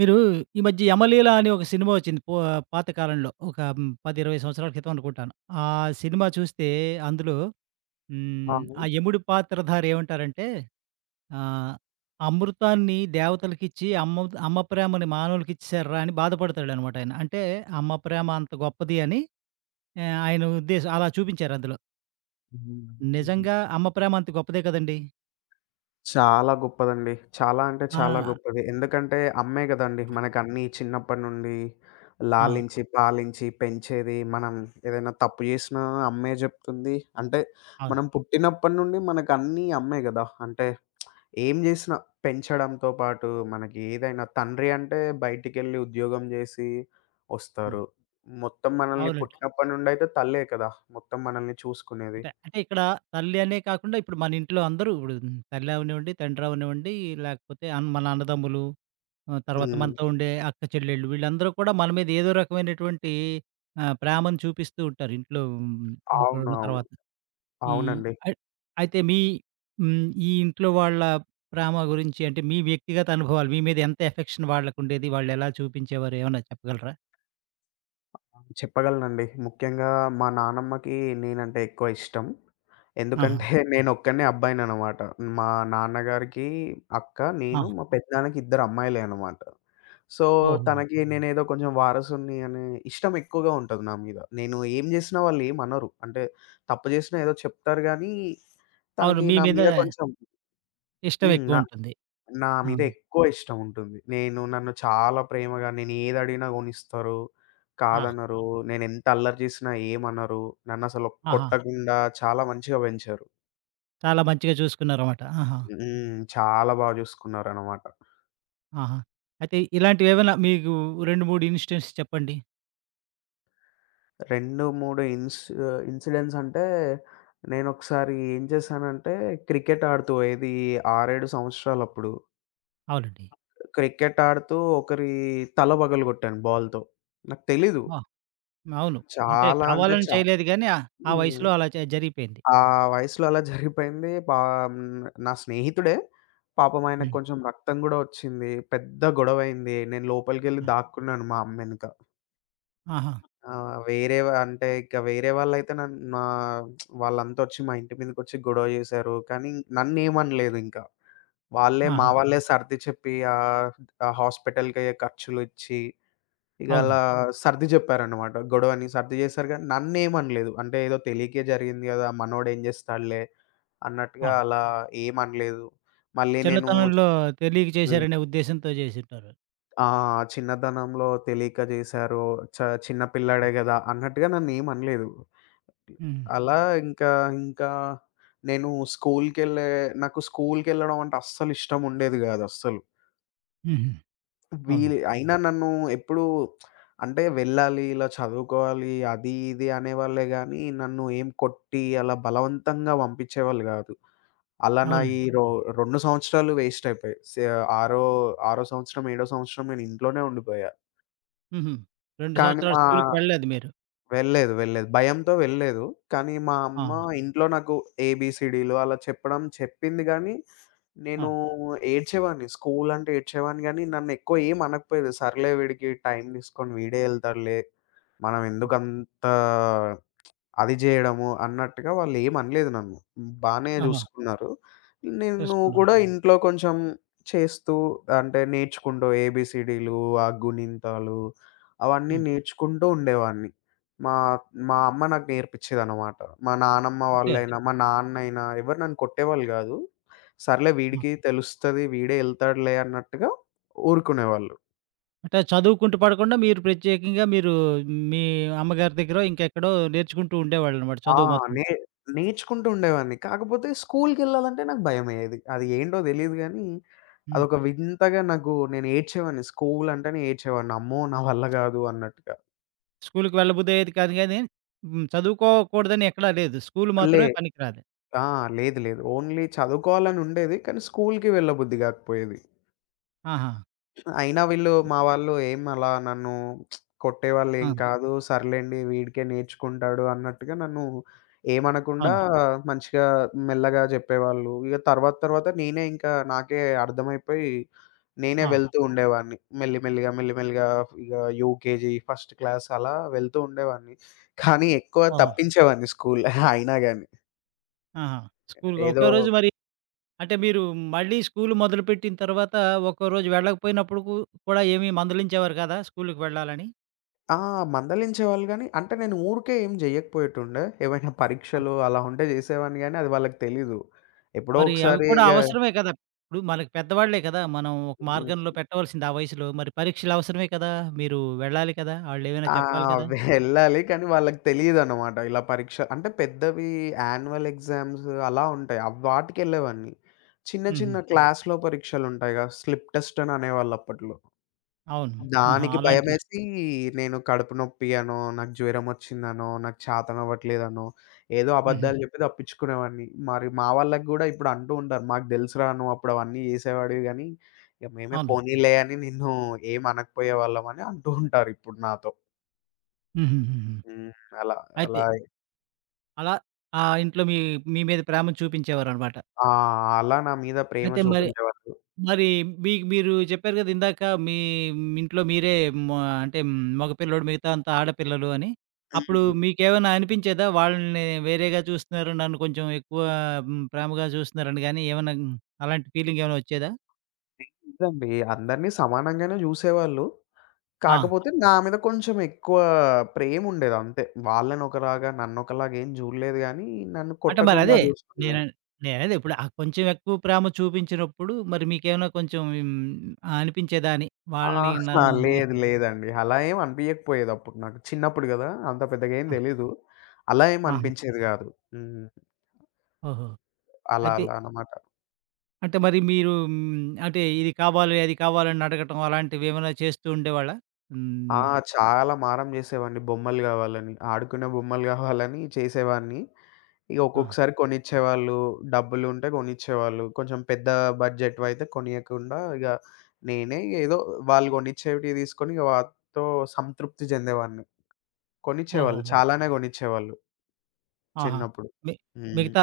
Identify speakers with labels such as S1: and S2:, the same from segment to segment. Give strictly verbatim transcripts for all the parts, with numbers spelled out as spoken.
S1: మీరు ఈ మధ్య 'యమలీల' అని ఒక సినిమా వచ్చింది. పో పాత కాలంలో ఒక హ్మ్, పది, ఇరవై సంవత్సరాల క్రితం అనుకుంటాను. ఆ సినిమా చూస్తే అందులో, హ్మ్, ఆ
S2: అవును.
S1: యముడి పాత్రధారి ఏమంటారంటే, ఆహ్, అమృతాన్ని దేవతలకిచ్చి అమ్మ అమ్మ ప్రేమని మానవులకిచ్చేశార్రా అని బాధపడతాడనమాట ఆయన. అంటే అమ్మ ప్రేమ అంత గొప్పది అని ఆహ్, ఆయన ఉద్దేశం అలా చూపించారు అందులో.
S2: హ్మ్. హ్మ్.
S1: నిజంగా అమ్మ ప్రేమ అంత గొప్పదే కదండీ!
S2: చాలా గొప్పదండి. చాలా అంటే
S1: ఆ!
S2: చాలా గొప్పది. ఎందుకంటే అమ్మే గదండీ మనకన్నీ చిన్నప్పటి నుండి
S1: ఆ!
S2: లాలించి, పాలించి పెంచేది. మనం ఏదైనా తప్పు జేసినా అమ్మే జెప్తుంది. అంటే
S1: అవును.
S2: మనం పుట్టినప్పటి నుండి మనకన్నీ అమ్మే గదా! అంటే ఏం జేసినా పెంచడంతో పాటు మనకి ఏదైనా తండ్రి అంటే బయటికెళ్ళి ఉద్యోగం జేసి
S1: హ్మ్.
S2: ఒస్తారు. మొత్తం మనల్ని
S1: అవునండి.
S2: పుట్టినప్పటి నుండయితే తల్లే కదా! మొత్తం మనల్ని చూసుకునేది.
S1: అంటే అంటే ఇక్కడ తల్లి అనే కాకుండా ఇప్పుడు మన ఇంట్లో అందరూ ఇప్పుడు తల్లి అవనివ్వండి, తండ్రి అవనివ్వండి, లేకపోతే అన్ మన అన్నదమ్ములు, ఆహ్, తర్వాత
S2: హ్మ్.
S1: మనతో ఉండే అక్క చెల్లెళ్ళు వీళ్ళందరూ కూడా మన మీద ఏదో రకమైనటువంటి ఆహ్, ప్రేమను చూపిస్తూ ఉంటారు ఇంట్లో. హ్మ్, ఒకరున్న
S2: అవునవును.
S1: తర్వాత. ఈ
S2: అవునండి.
S1: అయి అయితే మీ, హ్మ్, ఈ ఇంట్లో వాళ్ళ ప్రేమ గురించి అంటే మీ వ్యక్తిగత అనుభవాలు మీ మీద ఎంత ఎఫెక్షన్ వాళ్ళకుండేది? వాళ్ళెలా చూపించేవారు? ఏమన్నా చెప్పగలరా?
S2: చెప్పగలనండి. ముఖ్యంగా మా నానమ్మకి నేనంటే ఎక్కువ ఇష్టం.
S1: ఆహా!
S2: ఎందుకంటే నేనొక్కడినే అబ్బాయిననమాట. మా నాన్నగారికి అక్క,
S1: ఆ!
S2: నేను, మా పెదనాన్నకి ఇద్దరు అమ్మాయిలే అనమాట. సో,
S1: ఓహో!
S2: తనకి నేనేదో కొంచెం వారసుడిని అనే ఇష్టం ఎక్కువగా ఉంటది నా మీద. నేను ఏం జేసినా వాళ్ళేమనరు. అంటే తప్పు జేసినా ఏదో చెప్తారు గానీ,
S1: అవును.
S2: తనకి
S1: మీ
S2: నా
S1: మీద
S2: మీద కొంచెం
S1: ఇష్టం
S2: హ్మ్.
S1: ఎక్కువుంటుంది.
S2: నా
S1: ఆ!
S2: మీద ఎక్కువ ఇష్టం ఉంటుంది. నేను నన్ను చాలా ప్రేమగా నేను ఏదడిగినా కొనిస్తారు.
S1: ఆ!
S2: కాదనరు. నేనెంత అల్లరి చేసినా ఏమనరు. నన్నసలు
S1: ఆహా!
S2: కొట్టకుండా చాలా మంచిగా పెంచారు.
S1: చాలా మంచిగా చూసుకున్నారన్నమాట. ఆహా!
S2: హ్మ్. చాలా బా చూసుకున్నారనమాట.
S1: ఆహా! అయితే ఇలాంటివేవైనా మీకు రెండు, మూడు ఇన్‌స్టెన్స్ చెప్పండి?
S2: రెండు, మూడు ఇన్స్ ఇన్సిడెంట్స్ అంటే నేనొకసారి ఏం చేశానంటే క్రికెట్ ఆడుతూ ఏది ఆరు, ఏడు సంవత్సరాలప్పుడు.
S1: అవునండి.
S2: క్రికెట్ ఆడుతూ ఒకరి తల పగలగొట్టాను బాల్‌తో. నాకు తెలీదు.
S1: ఆ! అవును. అంటే
S2: చాలా అంటే
S1: కావాలని
S2: చా
S1: చేయలేదు గానీ ఆ ఆ
S2: హ్మ్.
S1: వయసులో అలా జ జరిగిపోయింది.
S2: ఆ వయసులో అలా జరిగిపోయింది. పా హ్మ్. నా స్నేహితుడే. పాపం ఆయనకు
S1: హ్మ్.
S2: కొంచెం రక్తం గూడా వచ్చింది. పెద్ద గొడవయింది. నేను లోపలికెళ్ళి
S1: ఆ!
S2: దాక్కున్నాను మా అమ్మ ఎనక.
S1: ఆహా!
S2: ఆహ్, వేరే వా అంటే ఇక వేరే వాళ్ళైతే నన్ నా వాళ్ళంతా వచ్చి మా ఇంటి మీదకొచ్చి గొడవ చేశారు. కానీ నన్నేమనలేదు ఇంకా. వాళ్ళే మా
S1: ఆహా!
S2: వాళ్ళే సర్ది చెప్పి ఆహ్, ఆ హాస్పిటల్‌కయ్యే ఖర్చులిచ్చి ఇక
S1: అవును.
S2: అలా సర్ది జెప్పారనమాట. గొడవని సర్ది జేశారు గానీ నన్నేమనలేదు. అంటే ఏదో తెలియకే జరిగింది గదా! మనోడేం జేస్తాడులే
S1: ఆ!
S2: అన్నట్టుగా అలా ఏమనలేదు. మళ్ళీ నేను
S1: చిన్నతనంలో తెలియక
S2: హ్మ్.
S1: చేశారనే ఉద్దేశంతో చేసుంటారు.
S2: ఆ! చిన్నతనంలో తెలియక జేశారు. చ చిన్న
S1: హ్మ్.
S2: పిల్లాడే గదా! అన్నట్టుగా నన్నేమనలేదు.
S1: హ్మ్.
S2: అలా ఇంకా, ఇంకా నేను స్కూలుకెళ్ళే నాకు స్కూలుకెళ్ళడం అంటే అస్సలు ఇష్టం ఉండేది గాదు అస్సలు.
S1: హుహు. అవును.
S2: వీలు అయినా నన్ను ఎప్పుడూ అంటే వెళ్ళాలి, ఇలా చదువుకోవాలి, అది ఇది అనేవాళ్ళే గానీ, నన్ను ఏం కొట్టి అలా బలవంతంగా పంపించేవాళ్ళు గాదు. అలా నా ఈ
S1: అవునండి.
S2: రొ రెండు సంవత్సరాలు వేస్ట్ అయిపోయాయి. సె ఆరో, ఆరో సంవత్సరం, ఏడో సంవత్సరం నేను ఇంట్లోనే ఉండిపోయా.
S1: హుహు. రెండు
S2: కానీ
S1: సంవత్సరాలు
S2: మా
S1: స్కూలుకి వెళ్ళలేదు మీరు.
S2: వెళ్ళలేదు. వెళ్ళలేదు. భయంతో వెళ్ళలేదు. కానీ మా
S1: ఆ!
S2: అమ్మ ఇంట్లో నాకు ఏబీసీడీలు అలా చెప్పడం చెప్పింది గానీ,
S1: ఆ!
S2: నేను ఏడ్చేవాడిని. స్కూల్ అంటే ఏడ్చేవాడిని గానీ, నన్నెక్కువ ఏం అనకపోయేది. సర్లే వీడికి టైం తీసుకొని వీడే ఎళ్తాడులే. మనం ఎందుకంత అది జేయడము అన్నట్టుగా వాళ్ళేమనలేదు నన్ను. బానే
S1: ఆహా!
S2: జూసుకున్నారు. నేను
S1: చేసుకున్నారు.
S2: గూడా ఇంట్లో కొంచెం చేస్తూ అంటే నేర్చుకుంటూ ఏబీసీడీలు, ఆ గుణింతాలు అవన్నీ
S1: హ్మ్.
S2: నేర్చుకుంటూ ఉండేవాడిని. మా మా అమ్మ నాకు నేర్పిచ్చేదనమాట. మా నానమ్మ ఓకే.
S1: అంతే.
S2: వాళ్ళైనా, మా నాన్నయినా ఎవరు నన్ను కొట్టేవాళ్ళు గాదు. సర్లే వీడికి తెలుస్తది, వీడే ఎళ్తాడులే అన్నట్టుగా ఊరుకునేవాళ్ళు.
S1: అంటే చదువుకుంటూ పడకుండా మీరు ప్రత్యేకంగా మీరు మీ అమ్మగారి దగ్గరో, ఇంకెక్కడో నేర్చుకుంటూ ఉండేవాళ్ళనమాట
S2: ఆ!
S1: చదువు మాత్రం.
S2: నే నేర్చుకుంటూ ఉండేవాడిని. కాకపోతే స్కూల్‌కెళ్ళాలంటే నాకు భయమయ్యేది. అది ఏంటో తెలీదు గానీ,
S1: హ్మ్.
S2: అదొక వింతగా నాకు నేను ఏడ్చేవాడిని. స్కూల్ అంటేనే ఏడ్చేవాడిని. అమ్మో! నా వల్ల గాదు అన్నట్టుగా.
S1: స్కూలుకి వెళ్ళబుద్ధి అయ్యేది కాదు గానీ, హ్మ్. చదువుకోకూడదని ఎక్కడా లేదు. స్కూలు
S2: లే
S1: మాత్రమే పనికిరాదు.
S2: ఆ! లేదు లేదు. ఓన్లీ చదువుకోవాలని ఉండేది. కానీ స్కూల్‌కి వెళ్ళబుద్ధి గాకపోయేది.
S1: ఆహా!
S2: అయినా వీళ్ళు మా వాళ్ళు ఏం అలా నన్ను
S1: ఆ!
S2: కొట్టేవాళ్ళేం కాదు. సర్లేండి వీడికే నేర్చుకుంటాడు అన్నట్టుగా నన్ను ఏమనకుండా
S1: అవును.
S2: మంచిగా మెల్లగా జెప్పేవాళ్ళు. ఇగ తర్వాత తర్వాత నేనే ఇంకా నాకే అర్థమైపోయి నేనే
S1: ఆ!
S2: వెళ్తూ ఉండేవాడిని. మెల్లిమెల్లిగా, మెల్లిమెల్లిగా ఇగ యూకేజీ, ఫస్ట్ క్లాస్ అలా వెళ్తూ ఉండేవాడిని. కానీ ఎక్కువ
S1: ఓహో!
S2: తప్పించేవాడిని స్కూల్ అయినా గాని.
S1: ఆహా! స్కూలుకి
S2: ఏదో
S1: ఒకే రోజు మరి అంటే మీరు మళ్ళీ స్కూలు మొదలుపెట్టిన తర్వాత, ఒక్కో రోజు వెళ్ళకపోయినప్పుడు కు కూడా ఏమీ మందలించేవారు కాదా స్కూలుకి వెళ్ళాలని?
S2: ఆ! మందలించేవాళ్ళు గానీ, అంటే నేను ఊరికే ఏం జేయకపోయేటుండే. ఏవైనా పరీక్షలు అలా ఉంటే జేసేవాడిని గానీ, అది వాళ్ళకి తెలీదు. ఎప్పుడో
S1: మరి అవి
S2: ఒకసారి
S1: కూడా
S2: ఇగ
S1: అవసరమే కదా! ఇప్పుడు మనకి పెద్దవాళ్ళే కదా! మనం ఒక మార్గంలో
S2: హ్మ్.
S1: పెట్టవలసింది ఆ వయసులో. మరి పరీక్షలు అవసరమే కదా! మీరు వెళ్ళాలి కదా! ఆళ్ళేమైనా
S2: ఆ!
S1: చెప్పాలి కదా!
S2: అవే వెళ్ళాలి. కానీ వాళ్ళకి తెలీదనమాట. ఇలా పరీక్ష అంటే పెద్దవి యాన్యువల్ ఎగ్జామ్స్ అలా ఉంటాయి. అవ్ వాటికెళ్ళేవాడిని. చిన్న
S1: హుహు.
S2: చిన్న క్లాస్‌లో పరీక్షలుంటాయిగా స్లిప్ టెస్ట్ అని అనేవాళ్ళు అప్పట్లో.
S1: అవును. ఆహా!
S2: దానికి
S1: అలాంటి విషయం.
S2: భయమేసి నేను కడుపు నొప్పి అనో, నాకు జ్వరమొచ్చిందనో, నాకు చేతనవ్వట్లేదనో, ఏదో
S1: హుహు.
S2: అబద్ధాలు చెప్పి తప్పించుకునేవాడిని. మరి మా వాళ్ళకి గూడా ఇప్పుడు అంటూ ఉంటారు. "మాకు తెలుసురా నువ్వు అప్పుడు అవన్నీ చేసేవాడివి గానీ, ఇక మేమే
S1: అవును.
S2: పోనీలే అని నిన్ను ఏమి అనకపోయేవాళ్ళం" అని అంటూ ఉంటారు ఇప్పుడు నాతో.
S1: హుహుహుహు.
S2: హ్మ్. అలా
S1: అయితే
S2: అలా
S1: అలా ఆ ఇంట్లో మీ మీ మీద ప్రేమను చూపించేవారనమాట.
S2: ఆ! అలా నా మీద ప్రేమ
S1: అయితే మరి
S2: చూపించేవాళ్ళు.
S1: మరి మీకు మీరు చెప్పారు కదా ఇందాక మీ ఇంట్లో మీరే మొ అంటే మగ పిల్లోడు మిగతా అంతా ఆడపిల్లలు అని. అప్పుడు
S2: హ్మ్.
S1: మీకేమైనా అనిపించేదా? వాళ్ళని వేరేగా చూస్తున్నారు. నన్ను కొంచెం ఎక్కువ హ్మ్, ప్రేమగా చూస్తున్నారని గాని ఏమన్నా అలాంటి ఫీలింగ్ ఏమైనా వచ్చేదా?
S2: నిజండి. అందరిని సమానంగానే చూసేవాళ్ళు.
S1: ఆ!
S2: కాకపోతే నా మీద కొంచెం ఎక్కువ ప్రేముండేది అంతే. వాళ్ళనొకలాగా, నన్నొకలాగా ఏం జూడలేదు గానీ, నన్ను
S1: అంటే మరి
S2: కొట్టకుండా
S1: అదే
S2: హ్మ్.
S1: నేను
S2: జూసుకునేది.
S1: నేనదే ఇప్పుడు ఆ కొంచెం ఎక్కువ ప్రేమ చూపించినప్పుడు మరి మీకేమైనా కొంచెం హ్మ్, అనిపించేదా అని? వాళ్ళని
S2: ఆహా!
S1: నన్ను ఏ
S2: లేదు లేదండి. అలా ఏం అనిపియకపోయేది అప్పుడు నాకు. చిన్నప్పుడు గదా! అంత పెద్దగా ఏం
S1: ఆ!
S2: తెలీదు. అలా ఏం
S1: ఆహా!
S2: అనిపించేది గాదు. హ్మ్.
S1: ఓహో!
S2: అలా
S1: అయితే
S2: అలా అన్నమాట.
S1: అంటే మరి మీరు, హ్మ్, అంటే ఇది కావాలి, అది కావాలని అడగటం అలాంటివేమైనా చేస్తూ ఉండేవాళ్ళా? హ్మ్.
S2: ఆ! చాలా మారం జేసేవాడిని. బొమ్మలు గావాలని, ఆడుకునే బొమ్మలు గావాలని చేసేవాడిని. ఇగ
S1: ఆ!
S2: ఒక్కొక్కసారి కొనిచ్చేవాళ్ళు. డబ్బులుంటే కొనిచ్చేవాళ్ళు. కొంచెం పెద్ద బడ్జెట్‌వయితే కొనియకుండా ఇగ నేనే ఏదో వాళ్ళు కొనిచ్చేవి తీసుకొని ఇగ వాటితో సంతృప్తి చెందేవాడిని. కొనిచ్చేవాళ్ళు.
S1: ఓహోహో!
S2: చాలానే కొనిచ్చేవాళ్ళు
S1: ఆహా!
S2: చిన్నప్పుడు.
S1: మి
S2: హ్మ్.
S1: మిగతా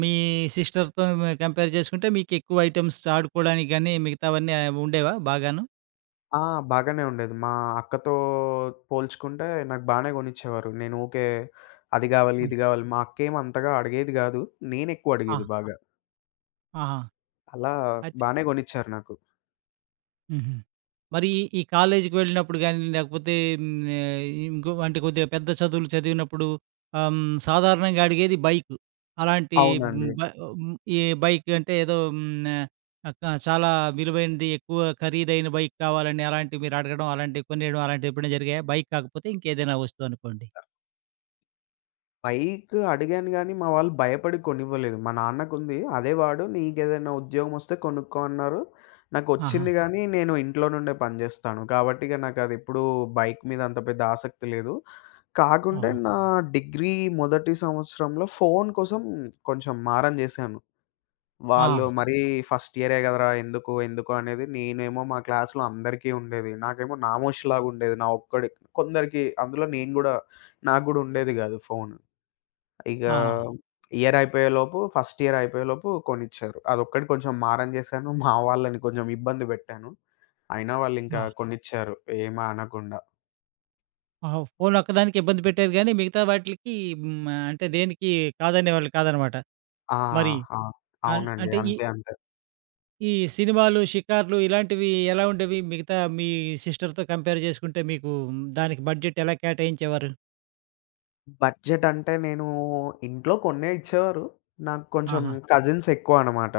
S1: మీ సిస్టర్‌తో కంపేర్ చేసుకుంటే మీకెక్కువ ఐటెమ్స్ ఆడుకోవడానికి గాని మిగతావన్నీ ఆ, ఉండేవా బాగాను?
S2: ఆ! బాగానే ఉండేది. మా అక్కతో పోల్చుకుంటే నాకు బానే కొనిచ్చేవారు. నేను ఊకే అది గావాలి,
S1: హ్మ్.
S2: ఇది గావాలి మా అక్కేమి అంతగా అడిగేది గాదు. నేనెక్కువ
S1: ఆ!
S2: అడిగేది బాగా.
S1: ఆహా!
S2: అలా
S1: అయితే
S2: బానే కొనిచ్చారు నాకు.
S1: హుహు. మరి ఈ ఈ కాలేజీకి వెళ్ళినప్పుడు గానీ, లేకపోతే, హ్మ్, ఆహ్, ఇంకో అంటే కొద్దిగా పెద్ద చదువులు చదివినప్పుడు, ఆహ్, హ్మ్, సాధారణంగా అడిగేది బైకు. అలాంటి, హ్మ్,
S2: అవునండి.
S1: బ హ్మ్, ఈ బైక్ అంటే ఏదో, హ్మ్, ఆహ్, క చాలా విలువైనది, ఎక్కువ ఖరీదైన బైక్ కావాలని అలాంటివి మీరు అడగడం, అలాంటివి కొనియడం అలాంటివి ఎప్పుడైనా జరిగాయా? బైక్ కాకపోతే ఇంకేదైనా వస్తువు అనుకోండి.
S2: పైకి అడిగాను గానీ, మా వాళ్ళు భయపడి కొనివ్వలేదు. మా నాన్నకుంది, అదే వాడు. "నీకేదైనా ఉద్యోగమొస్తే కొనుక్కో" అన్నారు.
S1: ఆహా!
S2: నాకొచ్చింది హ్మ్. గానీ, నేను ఇంట్లో నుండే పని జేస్తాను. కాబట్టి ఇగ నాకదెప్పుడూ బైక్ మీద అంత పెద్ద ఆసక్తి లేదు. కాకుంటే
S1: ఓహో!
S2: నా డిగ్రీ మొదటి సంవత్సరంలో ఫోను కోసం కొంచెం మారం జేశాను.
S1: ఆ!
S2: వాళ్ళు మరీ "ఫస్ట్ ఇయరే గదరా! ఎందుకు? ఎందుకు?" అనేది. నేనేమో మా క్లాస్‌లో అందరికీ ఉండేది. నాకేమో నామోషీలాగుండేది. నా ఒక్కడికి. కొందరికి అందులో నేను గూడా నాకు గూడా ఉండేది గాదు ఫోను. ఇక
S1: ఆ!
S2: ఇయర్ అయిపోయేలోపు ఫస్ట్ ఇయర్ అయిపోయేలోపు కొనిచ్చారు. అదొక్కటి కొంచెం మారం చేశాను. మా వాళ్ళని కొంచెం ఇబ్బంది పెట్టాను. అయినా వాళ్ళింకా
S1: ఆ!
S2: కొనిచ్చారు ఏమి అనకుండా.
S1: ఆ! ఫోన్ ఒక్కదానికి ఇబ్బంది పెట్టారు గానీ, మిగతా వాటిలకి, హ్మ్, అంటే దేనికి కాదనేవాళ్ళు కాదనమాట.
S2: ఆ!
S1: మరి
S2: ఆ!
S1: అన్
S2: అవునండి.
S1: అంటే ఈ
S2: అంతే. అంతే.
S1: ఈ సినిమాలు, షికార్లు ఇలాంటివి ఎలా ఉండేవి? మిగతా మీ సిస్టర్‌తో కంపేర్ చేసుకుంటే మీకు, మ్, దానికి బడ్జెట్ ఎలా కేటాయించేవారు?
S2: బడ్జెట్ అంటే నేను ఇంట్లో కొన్నే ఇచ్చేవారు. నాకు కొంచెం
S1: ఆహా!
S2: కజిన్స్ ఎక్కువ అన్నమాట.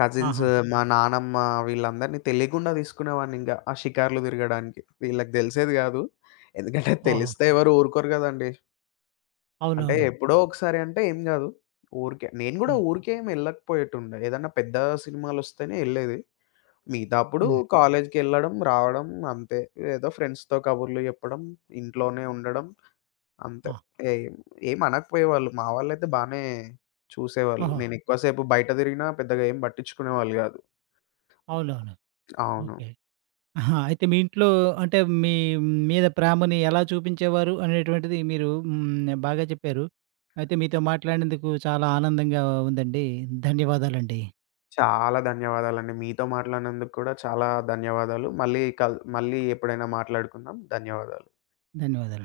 S2: కజిన్స్
S1: ఆహా!
S2: మా నానమ్మ వీళ్ళందరిని తెలియకుండా తీసుకునేవాడినింకా. ఆ షికార్లు తిరగడానికి. వీళ్ళకి తెలిసేది కాదు. ఎందుకంటే
S1: ఓహో!
S2: తెలిస్తే ఎవరు ఊరుకోరు కదండీ! అంటే
S1: అవునవును.
S2: ఎప్పుడో ఒకసారి అంటే ఏం గాదు. ఊరికే నేను గూడా
S1: హ్మ్.
S2: ఊరికే ఏమి ఎళ్ళకపోయేటుండే. ఏదన్నా పెద్ద సినిమాలొస్తేనే ఎళ్ళేది. మిగతాప్పుడు
S1: హ్మ్.
S2: కాలేజికెళ్ళడం, రావడం అంతే. ఏదో ఫ్రెండ్స్‌తో కబుర్లు జెప్పడం, ఇంట్లోనే ఉండడం అంతే.
S1: ఆ!
S2: ఏం ఏం అనకపోయేవాళ్ళు. మా వాళ్ళైతే బానే చూసేవాళ్ళు.
S1: ఓహో!
S2: నేనెక్కువ సేపు బయట తిరిగినా పెద్దగా ఏం పట్టించుకునేవాళ్ళు గాదు.
S1: అవునవును.
S2: అవును.
S1: ఓకే. ఆహా! అయితే మీ ఇంట్లో అంటే మీ మీద ప్రేమని ఎలా చూపించేవారు అనేటువంటిది మీరు హ్మ్. బాగా చెప్పారు. అయితే మీతో మాట్లాడినందుకు చాలా ఆనందంగా ఉందండి. ధన్యవాదాలండి.
S2: చాలా ధన్యవాదాలండి. మీతో మాట్లాడినందుకు కూడా చాలా ధన్యవాదాలు. మళ్ళీ కల్ మళ్ళీ ఎప్పుడైనా మాట్లాడుకుందాం. ధన్యవాదాలు.
S1: ధన్యవాదాలు.